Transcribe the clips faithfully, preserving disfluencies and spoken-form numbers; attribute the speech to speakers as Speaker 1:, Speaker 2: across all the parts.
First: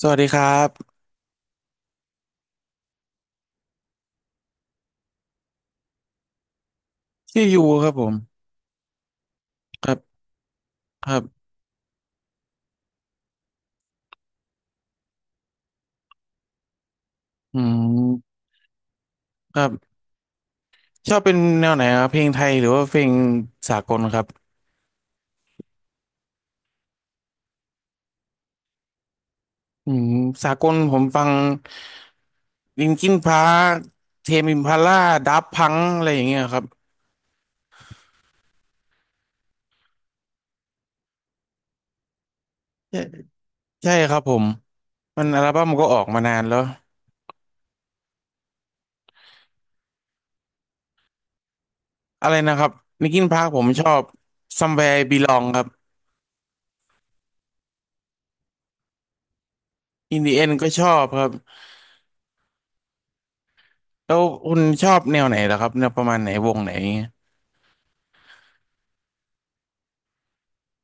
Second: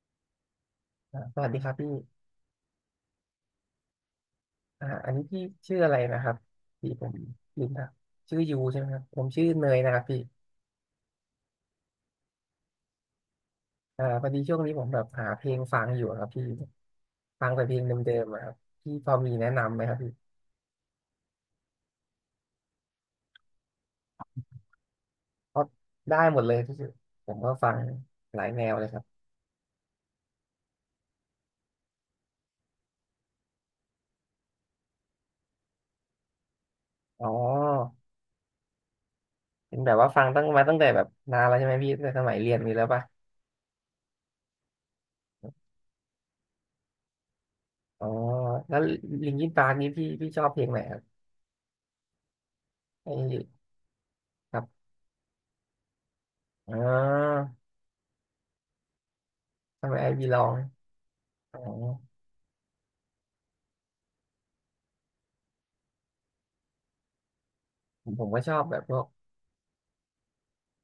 Speaker 1: สวัสดีครับ
Speaker 2: อ่าสวัสดีครับพี่อ่าอันนี้พี่ชื่ออะไรนะครับพี่ผม
Speaker 1: ชื่อยู
Speaker 2: ลืม
Speaker 1: ค
Speaker 2: นะ
Speaker 1: รับผม
Speaker 2: ชื่อยูใช่ไหมครับผมชื่อเนย
Speaker 1: ค
Speaker 2: นะ
Speaker 1: รั
Speaker 2: ครับพี่
Speaker 1: บครับ
Speaker 2: อ่าพอดีช่วงนี้ผมแบบหาเพลงฟังอยู่ครับพี่ฟัง
Speaker 1: อื
Speaker 2: แต่เพลงเดิมๆ
Speaker 1: ม
Speaker 2: อะครับพี่พอมีแนะ
Speaker 1: ครั
Speaker 2: นำไหมค
Speaker 1: บ
Speaker 2: รับพี่
Speaker 1: ชอบเป็นแนวไหนครับ เพลงไทยหรือว่าเพลงสากลครับ
Speaker 2: เพราะได้หมดเลยที่สุดผมก็ฟังหลายแนวเลยครับ
Speaker 1: อืมสากลผมฟังลินคินพาร์คเทมอิมพาล่า ดับพัง อะไรอย่างเงี้ยครับ
Speaker 2: อ๋อเป็นแบบว่าฟังตั้งมาตั้งแต่แบบนานแล้วใช่ไหมพี่ตั้งแต่สมัยเรียนมีแล้ว
Speaker 1: ใช่
Speaker 2: ป่ะ
Speaker 1: ใช่ครับผม มันอัลบั้มก็ออกมานานแล้ว
Speaker 2: อ๋อแล้วลิงคินปาร์กนี้พี่พี่ชอบเพลงไหนครับ
Speaker 1: อะไรนะครับลิน
Speaker 2: ไอ้
Speaker 1: คินพาร์คผมชอบ
Speaker 2: ครับ
Speaker 1: Somewhere I Belong ครับ
Speaker 2: อ๋อทำไมไอ
Speaker 1: In
Speaker 2: บี
Speaker 1: the
Speaker 2: ลอ
Speaker 1: End
Speaker 2: ง
Speaker 1: ก็ชอบครับ
Speaker 2: อ๋อ
Speaker 1: แล้วคุณชอบแนวไหนล่ะครับแนวประมาณไหน วงไหน
Speaker 2: ผมผมก็ชอบแบบพวก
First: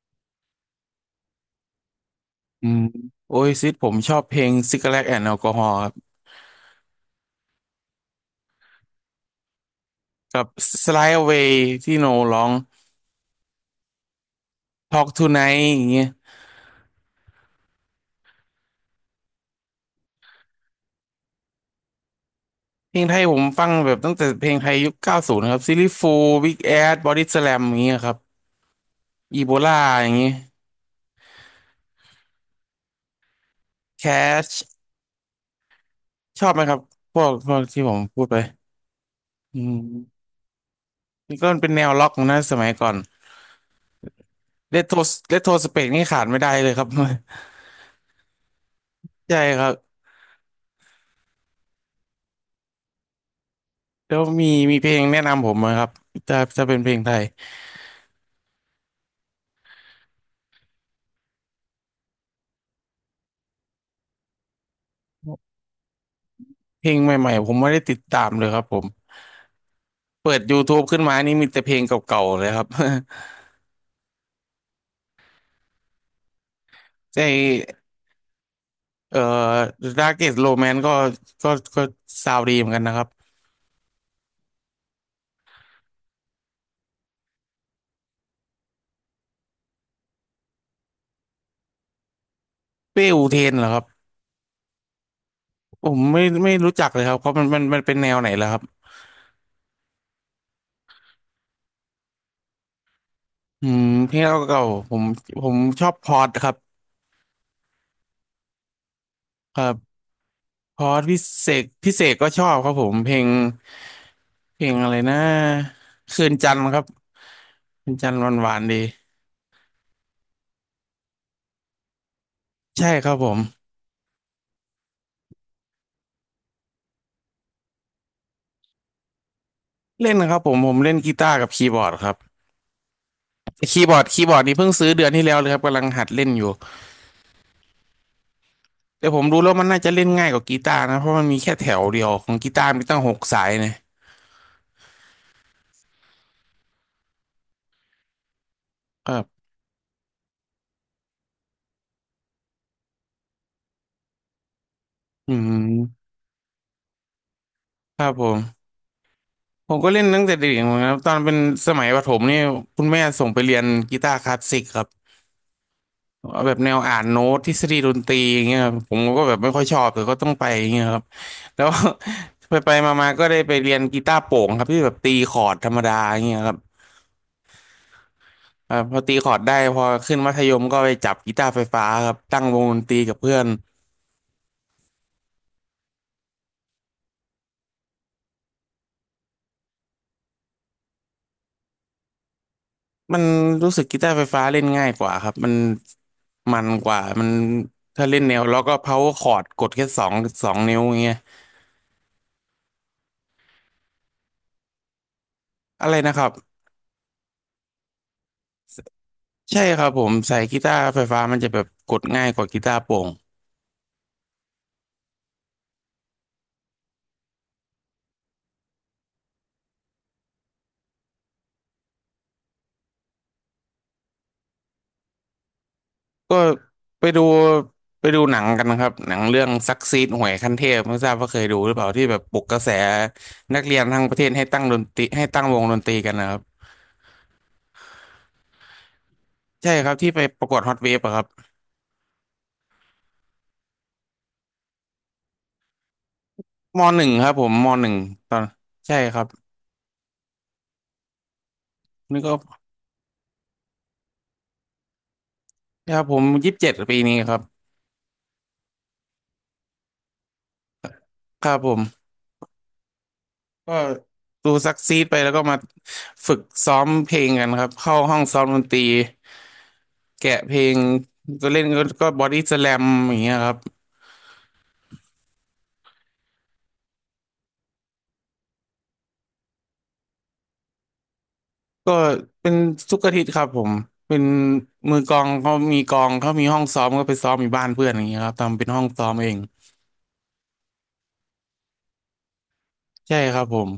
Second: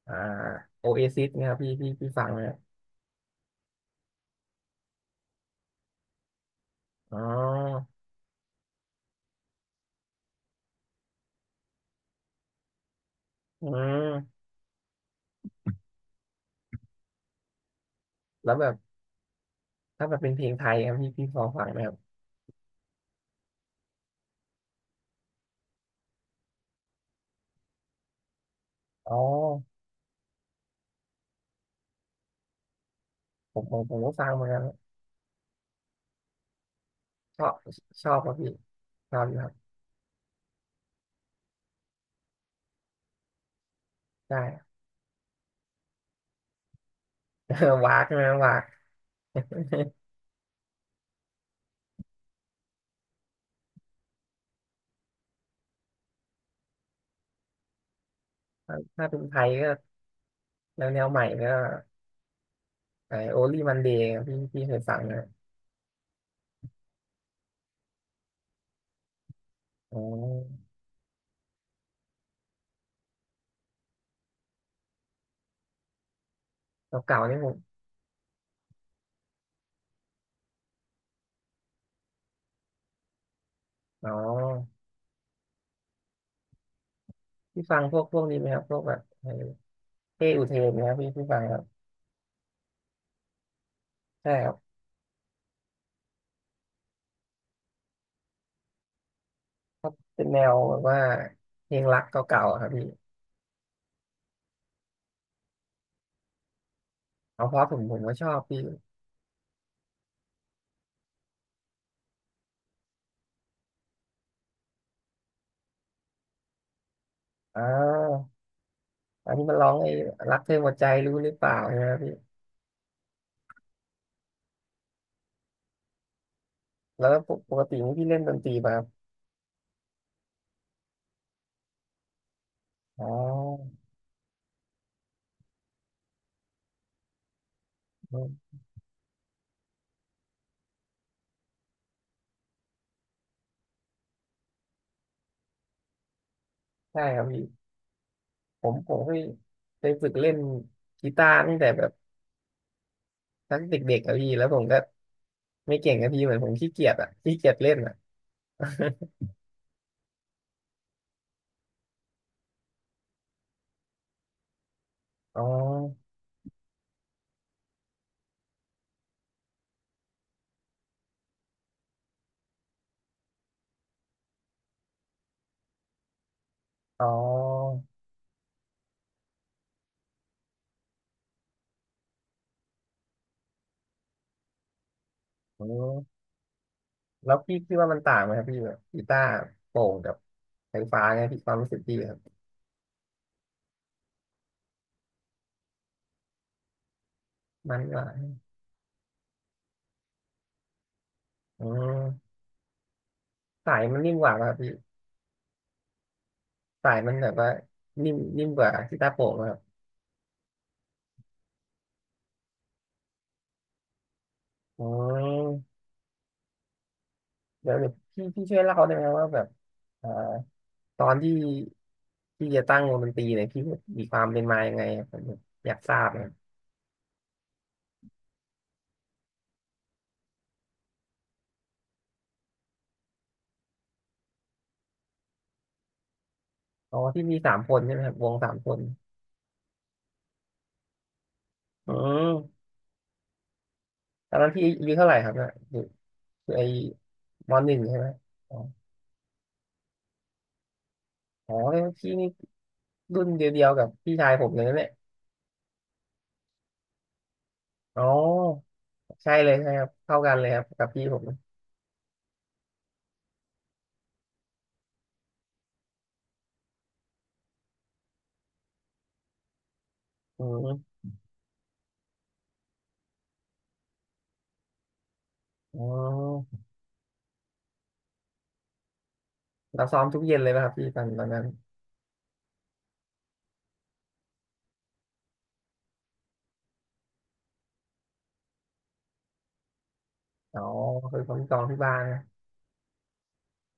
Speaker 2: อ่าโอเอซิสเนี่ยครับพี่พี่พี่ฟังไหมครับ
Speaker 1: อืมโอ้ยซิดผมชอบเพลง Cigarette and Alcohol ครับ
Speaker 2: อ๋อ
Speaker 1: กับ Slide Away ที่โนร้อง
Speaker 2: อืม
Speaker 1: Talk Tonight อย่างเงี้ย
Speaker 2: แล้วแบบถ้าแบบเป็นเพลงไทยครับพี่พี่พอฟังไหมครับ
Speaker 1: เพลงไทยผมฟังแบบตั้งแต่เพลงไทยยุคเก้าสิบนะครับซิลลี่ฟูล Big Ass Body Slam อย่างเงี้ยครับ
Speaker 2: อ๋อ
Speaker 1: อีโบลาอย่างเงี้ย
Speaker 2: ผมผมผมก็ฟังเหมือนกัน
Speaker 1: Cash ชอบไหมครับพวก
Speaker 2: ชอ
Speaker 1: พ
Speaker 2: บ
Speaker 1: วกที่ผม
Speaker 2: ชอบ
Speaker 1: พู
Speaker 2: ค
Speaker 1: ด
Speaker 2: รับ
Speaker 1: ไป
Speaker 2: พี่ชอบอยู่ครั
Speaker 1: อื
Speaker 2: บ
Speaker 1: มนี่ก็เป็นแนวล็อกนะสมัยก่อน
Speaker 2: ใช่
Speaker 1: เลโทเลโทสเปกนี่ขาดไม่ได้เลยครับ
Speaker 2: วากใช่ไหมวาก
Speaker 1: ใช่ครับแล้วมีมีเพลงแนะนำผมไหมครับถ้าถ้าเป็นเพลงไทย
Speaker 2: ถ้าถ้าเป็นไทยก็แนวแนวใหม่ก็ไอโอลี่มันเดย์พี่พี่เคยฟังไหมครับ
Speaker 1: เพลงใหม่ๆผมไม่ได้ติดตามเลยครับผม
Speaker 2: อ๋อ
Speaker 1: เปิด YouTube ขึ้นมานี่มีแต่เพลงเก่าๆเลยครับ
Speaker 2: เก่า
Speaker 1: ใ
Speaker 2: ๆนี่ผม
Speaker 1: จเอ่อ Darkest Romance ก็ก็ก็ซาวด์ดีเหมือนกันนะครับ
Speaker 2: อ๋อพี่ฟังพวกพวกนี้ไหมครับพวกแบบไอ้เป้อุเทนนะครับพี่พี่ฟังครับ
Speaker 1: เป้อูเทนเหรอครับ
Speaker 2: ใช่ครับ
Speaker 1: ผมไม่ไม่รู้จักเลยครับเขามันมันมันเป็นแนวไหนแล้วครับ
Speaker 2: เป็นแนวแบบว่าเพลงรักเก่าๆอะครับพี่
Speaker 1: อืมเพลงเก่าๆผมผมชอบพอดครับ
Speaker 2: เอาเพราะผมผมก็ชอบพี่
Speaker 1: ครับพอดพิเศษพิเศษก็ชอบครับผมเพลงเพลงอะไรนะคืนจันทร์ครับ
Speaker 2: อ่
Speaker 1: คืนจันทร์
Speaker 2: า
Speaker 1: หวานๆดี
Speaker 2: อันนี้มันร้องไอ้รักเธอหมดใจรู้หรือเปล่าใช่ไหมพี่
Speaker 1: ใช่ครับผม
Speaker 2: แล้วปกปกตินี่พี่เล่นดนตรีมาครับ
Speaker 1: เล่นนะครับผมผมเล่นกีตาร์กับคีย์บอร์ดครับ
Speaker 2: อ๋อ
Speaker 1: คีย์บอร์ดคีย์บอร์ดนี่เพิ่งซื้อเดือนที่แล้วเลยครับกำลังหัดเล่นอยู่
Speaker 2: อืม
Speaker 1: แต่ผมรู้แล้วมันน่าจะเล่นง่ายกว่ากีตาร์นะเพราะมันมีแค่แถวเดียวของกีตาร์มีตั้งหกสายนะ
Speaker 2: ใช่ครับพี่ผมผม
Speaker 1: ค
Speaker 2: เค
Speaker 1: รั
Speaker 2: ย
Speaker 1: บ
Speaker 2: เคยฝึกเล่นกีตาร์ตั้งแต่แบบตั้งเด็กๆอะพี่แล้วผมก็
Speaker 1: อื
Speaker 2: ไม่เก่งอะ
Speaker 1: ม
Speaker 2: พี่เหมือนผมขี้เกียจอะขี้เกียจเล่นอะ
Speaker 1: ครับผมผมก็เล่นตั้งแต่เด็กเหมือนกันครับตอนเป็นสมัยประถมนี่คุณแม่ส่งไปเรียนกีตาร์คลาสสิกครับ
Speaker 2: อ๋อ
Speaker 1: เอาแบบแนวอ่านโน้ตทฤษฎีดนตรีอย่างเงี้ยครับผมก็แบบไม่ค่อยชอบแต่ก็ต้องไปอย่างเงี้ยครับแล้ว ไปไปมาๆก็ได้ไปเรียนกีตาร์โปร่งครับที่แบบตีคอร์ดธรรมดาอย่างเงี้ยครับ
Speaker 2: อ๋อ
Speaker 1: อ่าพอตีคอร์ดได้พอขึ้นมัธยมก็ไปจับกีตาร์ไฟฟ้าครับตั้งวงดนตรีกับเพื่อน
Speaker 2: โอืมแล้วพี่คิดว่ามันต่างไหมครับพี่แบบกีตาร์โปร่งกับไฟฟ้าไงพี่ความรู้สึกพี่ครับ
Speaker 1: มันรู้สึกกีตาร์ไฟฟ้าเล่นง่ายกว่าครับมันมันกว่ามัน
Speaker 2: มันกว่า
Speaker 1: ถ้าเล่นแนวแล้วก็เพาคอร์ดกดแค่สองสองนิ้วอย่างเงี้ย
Speaker 2: อืมสายมันนิ่มกว่าป่ะครับพี่
Speaker 1: อะไรนะครับ
Speaker 2: สายมันแบบว่านิ่มนิ่มกว่ากีตาร์โปร่งครับ
Speaker 1: ใช่ครับผมใส่กีตาร์ไฟฟ้ามันจะแบบกดง่ายกว่ากีตาร์โปร่ง
Speaker 2: อ๋อเดี๋ยวเดี๋ยวพี่พี่ช่วยเล่าได้ไหมว่าแบบเอ่อตอนที่พี่จะตั้งวงดนตรีเนี่ยพี่มีความเป็นมายังไงครับผมอยากทราบนะครั
Speaker 1: ก็
Speaker 2: บ
Speaker 1: ไปดูไปดูหนังกันนะครับหนังเรื่องซักซีดหวยขั้นเทพไม่ทราบว่าเคยดูหรือเปล่าที่แบบปลุกกระแสนักเรียนทั้งประเทศให้ตั้งดนตรีให้ตั้งวงดนตรีกันนะครับ
Speaker 2: อ๋อที่มีสามคนใช่ไหมครับวงสามคน
Speaker 1: ใช่ครับที่ไปประกวดฮอตเวฟอะครับ
Speaker 2: อืมตอนนั้นพี่อายุเท่าไหร่ครับเนี่ยอยู่อยู่ไอ
Speaker 1: มหนึ่งครับผม
Speaker 2: ม
Speaker 1: ม
Speaker 2: หนึ่ง
Speaker 1: หนึ่ง
Speaker 2: ใช่ไหม
Speaker 1: ตอน
Speaker 2: อ๋อ
Speaker 1: ใช่ครับ
Speaker 2: อ๋อแล้วพี่
Speaker 1: นี่
Speaker 2: นี่
Speaker 1: ก็
Speaker 2: รุ่นเดียวๆกับพี่ชายผมเลยนะเนี่ย
Speaker 1: ครับผมยี่สิบเจ็ดปีนี้ครับ
Speaker 2: อ๋อใช่เลยใช่ครับเท่ากันเลยครับกับพี่ผม
Speaker 1: ครับผมก็ดูซักซีดไปแล้วก็มาฝึกซ้อมเพลงกันครับเข้าห้องซ้อมดนตรีแกะ
Speaker 2: อื
Speaker 1: เพลง
Speaker 2: ม
Speaker 1: ก็เล่นก็ก็บอดี้สแลมอย่างเงี้ยครับ
Speaker 2: อ๋อ เราซ้อมทุกเย็นเลยป่ะครับพี่ตอนตอนนั้น
Speaker 1: ก็เป็นทุกอาทิตย์ครับผมเป็นมือกลองเขามีกลองเขามีห้องซ้อมก็ไปซ้อมอยู่บ้านเพื่อนอย่างเงี้ยครับทำเป็นห้องซ้อมเอง
Speaker 2: อ๋อคือผมซ้อมที่บ้านนะ
Speaker 1: ใช่ครับผม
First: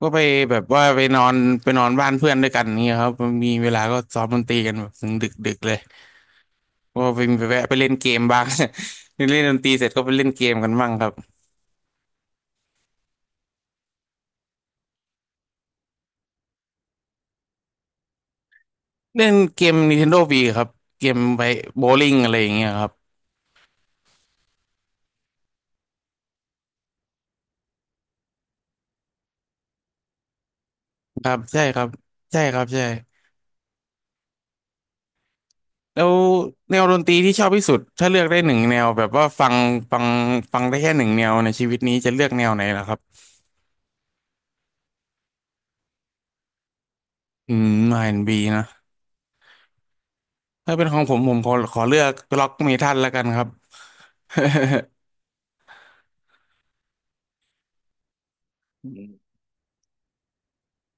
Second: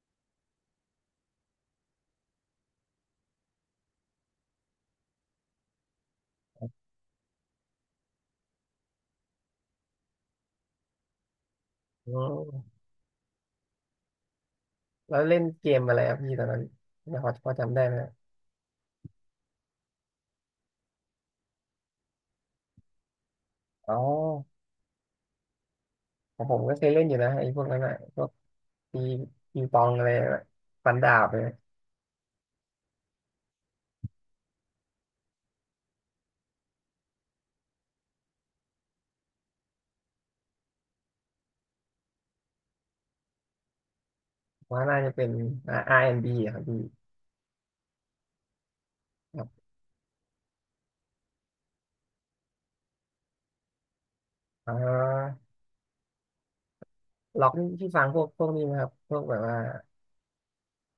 Speaker 1: ก็ไปแบบว่าไปนอนไปนอนบ้านเพื่อนด้วยกันเนี่ยครับมันมีเวลาก็ซ้อมดนตรีกันแบบถึงดึกดึกเลยก็ไปไปแวะไปเล่นเกมบ้าง เล่นดนตรีเสร็จก็ไปเล่นเกมกันบ้างครับ
Speaker 2: อืมแล้วเล่นเกมอะไรครับพี่ตอนนั้นเนี่ยพอพอจำได้ไหม
Speaker 1: เล่นเกม Nintendo Wii ครับเกมไปโบว์ลิ่งอะไรอย่างเงี้ยครับ
Speaker 2: อ๋อของผมก็เคยเล่นอยู่นะไอ้พวกนั้นอ่ะพวกตีปีปองอะไรอะฟันดา
Speaker 1: ค
Speaker 2: บ
Speaker 1: รั
Speaker 2: เล
Speaker 1: บ
Speaker 2: ย
Speaker 1: ใช่ครับใช่ครับใช่แล้วแนวดนตรีที่ชอบที่สุดถ้าเลือกได้หนึ่งแนวแบบว่าฟังฟังฟังได้แค่หนึ่งแนวในชีวิตนี้จะเลือกแนวไหนล่ะครับ
Speaker 2: ว่าน่าจะเป็นอ่า b อนด์บีอะครับพี่
Speaker 1: อืม อาร์ แอนด์ บี นด์บีนะ
Speaker 2: ครับ
Speaker 1: ถ้าเป็นของผมผมขอขอเลือกร็อกเมทัลแล้วกันครับ
Speaker 2: อ๋ อล็อกนี่พี่ฟังพวกพวกนี้ไหมครับพวกแบบว่า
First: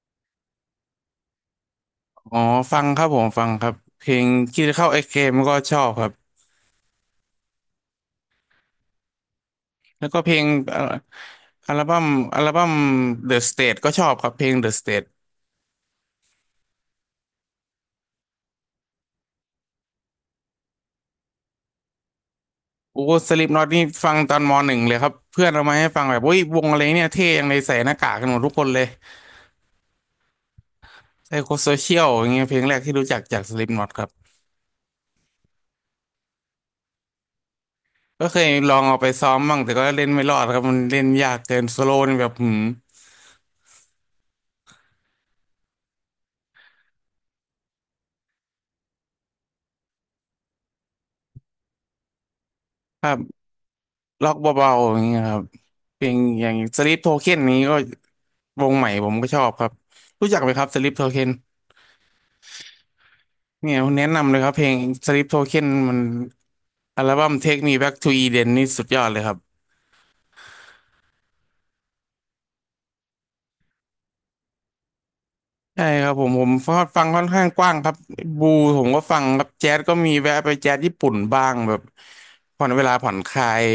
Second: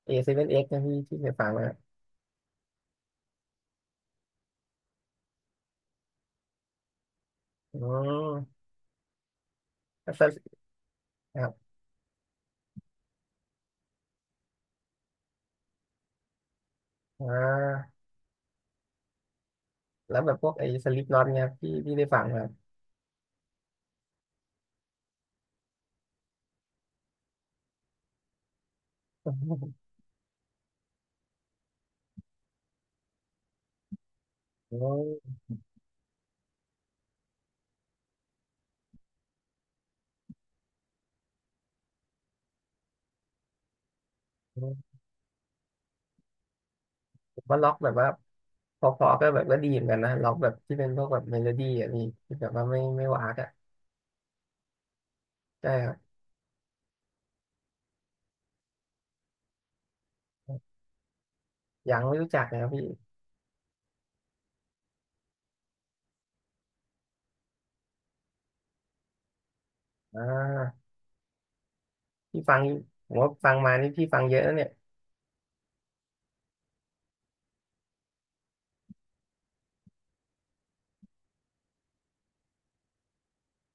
Speaker 2: เอ เซเว่น เอ็กซ์ นเอ็กซ์นะพี่ที่เคยฟังไหมครับ
Speaker 1: อ๋อฟังครับผมฟังครับเพลงคิดเข้าไอเกมก็ชอบครับ
Speaker 2: อืม
Speaker 1: แล้ว
Speaker 2: แล้ว
Speaker 1: ก็
Speaker 2: ก็
Speaker 1: เพลงเอ่อ
Speaker 2: ครับ
Speaker 1: อัลบั้มอัลบั้ม The State ก็ชอบครับเพลง The State
Speaker 2: อ่าแล้วแบบพวกไอ้สลิปน็อตเนี่ยครับพี่พี่ได้ฟังไหมครับ
Speaker 1: โอ้สลิปน็อตนี่ฟังตอนมหนึ่งเลยครับเพื่อนเอามาให้ฟังแบบอุ้ยวงอะไรเนี่ยเท่ยังเลยใส่หน้ากากกันหมดทุกคนเลยไซโคโซเชียลอย่างเงี้ยเพลงแรกที่รู้จักจากสลิปน็อตครับ ก็เคยลองเอาไปซ้อมบ้างแต่ก็เล่นไม่รอดครับมันเล่นยากเกินโซโล่นี่แบบหืม
Speaker 2: โอ้ ว่าล็อกแบบว่าพอๆก็แบบก็ดีเหมือนกันนะล็อกแบบที่เป็นพวกแบบเมโลดี้อ่ะพี่ที่แบบว่าไม่
Speaker 1: ค
Speaker 2: ไม่
Speaker 1: รั
Speaker 2: วา
Speaker 1: บ
Speaker 2: กอ่ะ
Speaker 1: ล็อกเบาๆอย่างเงี้ยครับ
Speaker 2: ใช่ครับ
Speaker 1: เพลงอย่างสลิปโทเค็นนี้ก็ วงใหม่ผมก็ชอบครับรู้จักไหมครับสลิปโทเค็น
Speaker 2: ยังไม่รู้จักนะครับพี่
Speaker 1: เนี่ยแนะนำเลยครับเพลงสลิปโทเค็นมันอัลบั้ม Take Me Back to Eden นี่สุดยอดเลยครับ
Speaker 2: อ่าพี่ฟังผมว่าฟังมานี่พี่ฟังเยอะนะเนี่ย
Speaker 1: ใช่ครับผมผมฟังค่อนข้างกว้างครับบูผมก็ฟังครับแจ๊สก็มีแวะไปแจ๊สญี่ปุ่นบ้างแบบผ่อนเวลาผ่อนคลาย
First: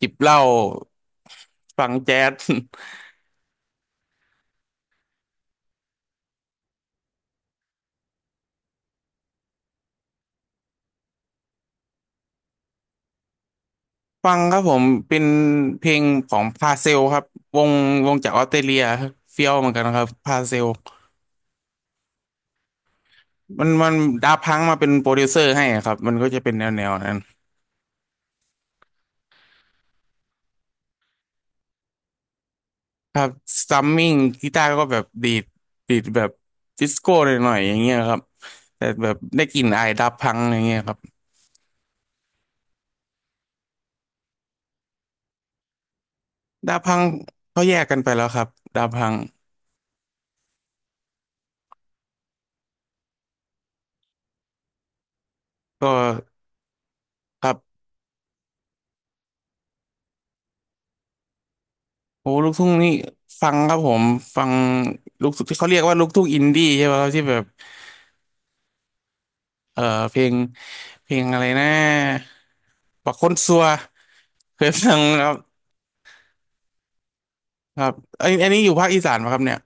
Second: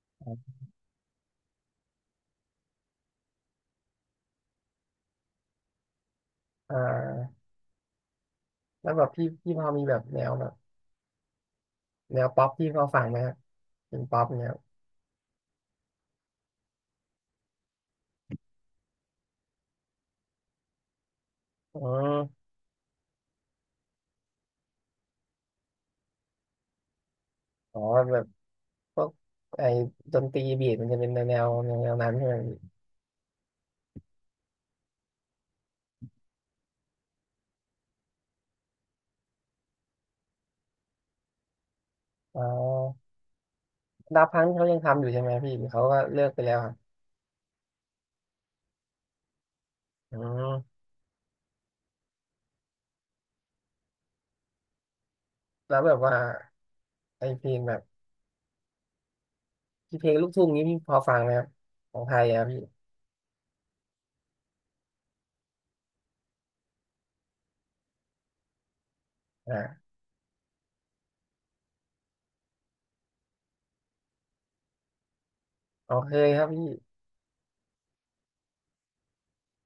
Speaker 1: จิบเหล้าฟังแจ๊ส
Speaker 2: อ่าแล้วแบบพี่พี่พอมีแบบแนวแบบแนวป๊อปพี่พอฟังไหมครับเป็นป๊อ ป
Speaker 1: ฟัง
Speaker 2: เนี่ย
Speaker 1: ครับผมเป็นเพลงของพาเซลครับวงวงจากออสเตรเลียเฟี้ยวเหมือนกันครับพาเซล
Speaker 2: อ๋อ
Speaker 1: มันมันดาพังมาเป็นโปรดิวเซอร์ให้อะครับมันก็จะเป็นแนวแนวนั้น
Speaker 2: อ๋อแบบพวกไอ้ดนตรีบีทมันจะเป็นแนวแนวแนวนั้นใช่ไหมพี่
Speaker 1: ครับซัมมิ่งกีตาร์ก็แบบดีดดีดแบบดิสโก้หน่อยๆอย่างเงี้ยครับแต่แบบได้กลิ่นอายดาพังอย่างเงี้ยครับ
Speaker 2: อ๋อดาพังเขายังทำอยู่ใช่ไหมพี่หรือเขาก็เลิกไปแล้วครับ
Speaker 1: ดาพังเขาแยกกันไปแล้วครับดาพัง
Speaker 2: อืมแล้ว
Speaker 1: ก็
Speaker 2: แบบว่าไอเพ
Speaker 1: ค
Speaker 2: ล
Speaker 1: รั
Speaker 2: งแบ
Speaker 1: บ
Speaker 2: บ พี่เพลงลูกทุ่งนี้พี่พอฟังไหมครับของไทย
Speaker 1: โอ้
Speaker 2: อะครับ
Speaker 1: ลูก
Speaker 2: พี่
Speaker 1: ทุ่งนี่ฟังครับผมฟังลูกทุ่งที่เขาเรียกว่าลูกทุ่งอินดี้ใช่ไหมครับที่แบบ
Speaker 2: อ่า
Speaker 1: เอ่อเพลงเพลงอะไรนะปักคนซัวเคยฟังไหมครับ
Speaker 2: อ๋อเคยครับพี่
Speaker 1: ครับไอยอันนี้อยู่ภาคอีสานไหมครับเนี่ย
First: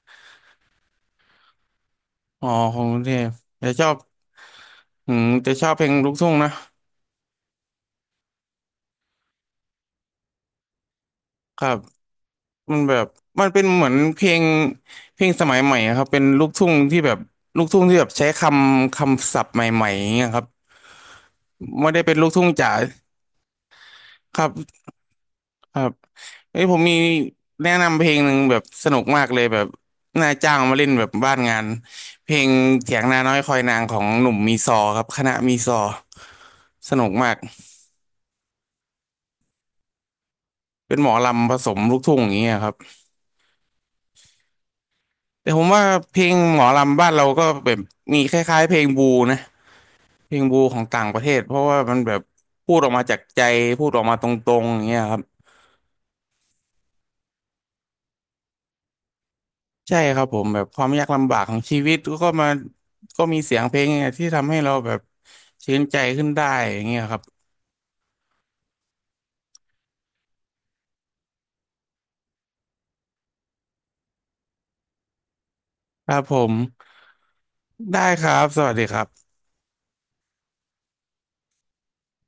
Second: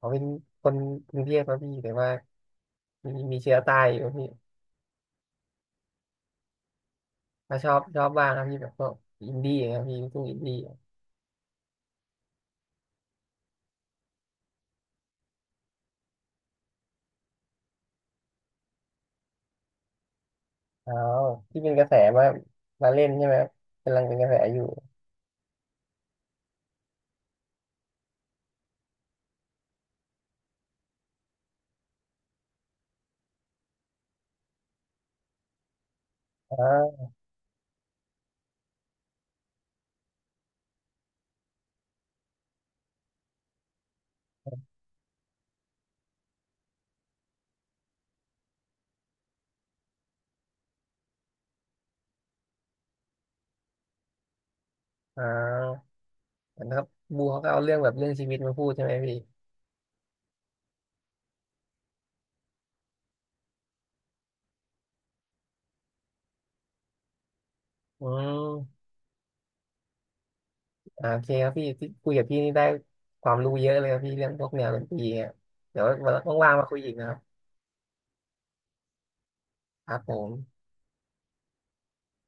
Speaker 2: ผมเป็นคนกรุงเทพครับพี่แต่ว่า
Speaker 1: อ๋อของกรุง
Speaker 2: มี
Speaker 1: เทพ
Speaker 2: มีเชื้อ
Speaker 1: จะ
Speaker 2: ใต้
Speaker 1: ชอ
Speaker 2: อ
Speaker 1: บ
Speaker 2: ยู่ครับพี่
Speaker 1: อืมจะชอบเพลงลูกทุ่งนะ
Speaker 2: มาชอบชอบบ้างครับพี่แบบพวกอินดี้ครับพี่ลูกทุ่งอินดี้
Speaker 1: ครับมันแบบมันเป็นเหมือนเพลงเพลงสมัยใหม่อะครับเป็นลูกทุ่งที่แบบลูกทุ่งที่แบบใช้คำคำศัพท์ใหม่ๆอย่างเงี้ยครับ
Speaker 2: อ๋อที่เป็นกระ
Speaker 1: ไม่
Speaker 2: แส
Speaker 1: ได้เป็น
Speaker 2: มา
Speaker 1: ลูกทุ่งจ๋า
Speaker 2: มาเล่นใช่ไหมครับกำลังเป็นกระแส
Speaker 1: ครั
Speaker 2: อยู่
Speaker 1: บครับเอ้ยผมมีแนะนำเพลงหนึ่งแบบสนุกมากเลยแบบนาาจ้างมาเล่นแบบบ้านงานเพลงเถียงนาน้อยคอยนางของหนุ่มมีซอครับคณะมีซอ
Speaker 2: อ๋อ
Speaker 1: สนุกมากเป็นหมอลำผสมลูกทุ่งอย่างเงี้ยครับ แต่ผมว่าเพลงหมอลำบ้านเราก็แบบมีคล้ายๆเพลงบูนะเพลงบูของต่างประเทศเพราะว่ามันแบบพูดออกมาจากใจพูดออกมาตรงๆอย่างเงี้ยครั
Speaker 2: อ๋
Speaker 1: บ
Speaker 2: อเหมือนครับบูเขาก็เอาเรื่องแบบเรื่องชีวิตมาพูดใช่ไหมพี่
Speaker 1: ใช่ครับผมแบบความยากลำบากของชีวิตก็มาก็มีเสียงเพลงเนี่ยที่ทำให้เราแบบชื่นใจขึ้นได้อย่างเงี้ยครับ
Speaker 2: อืมอ่าโอเคครับพี่ที่คุยกับพี่นี่ได้ความรู้เยอะเลยครับพี่เรื่องพวกแนวดนตรีเนี่ยเดี๋ยว
Speaker 1: ค
Speaker 2: วั
Speaker 1: รับผ
Speaker 2: นว่า
Speaker 1: ม
Speaker 2: งๆมาคุยอีกนะครับ
Speaker 1: ได้ครับสวัสดีครับ
Speaker 2: ครับผม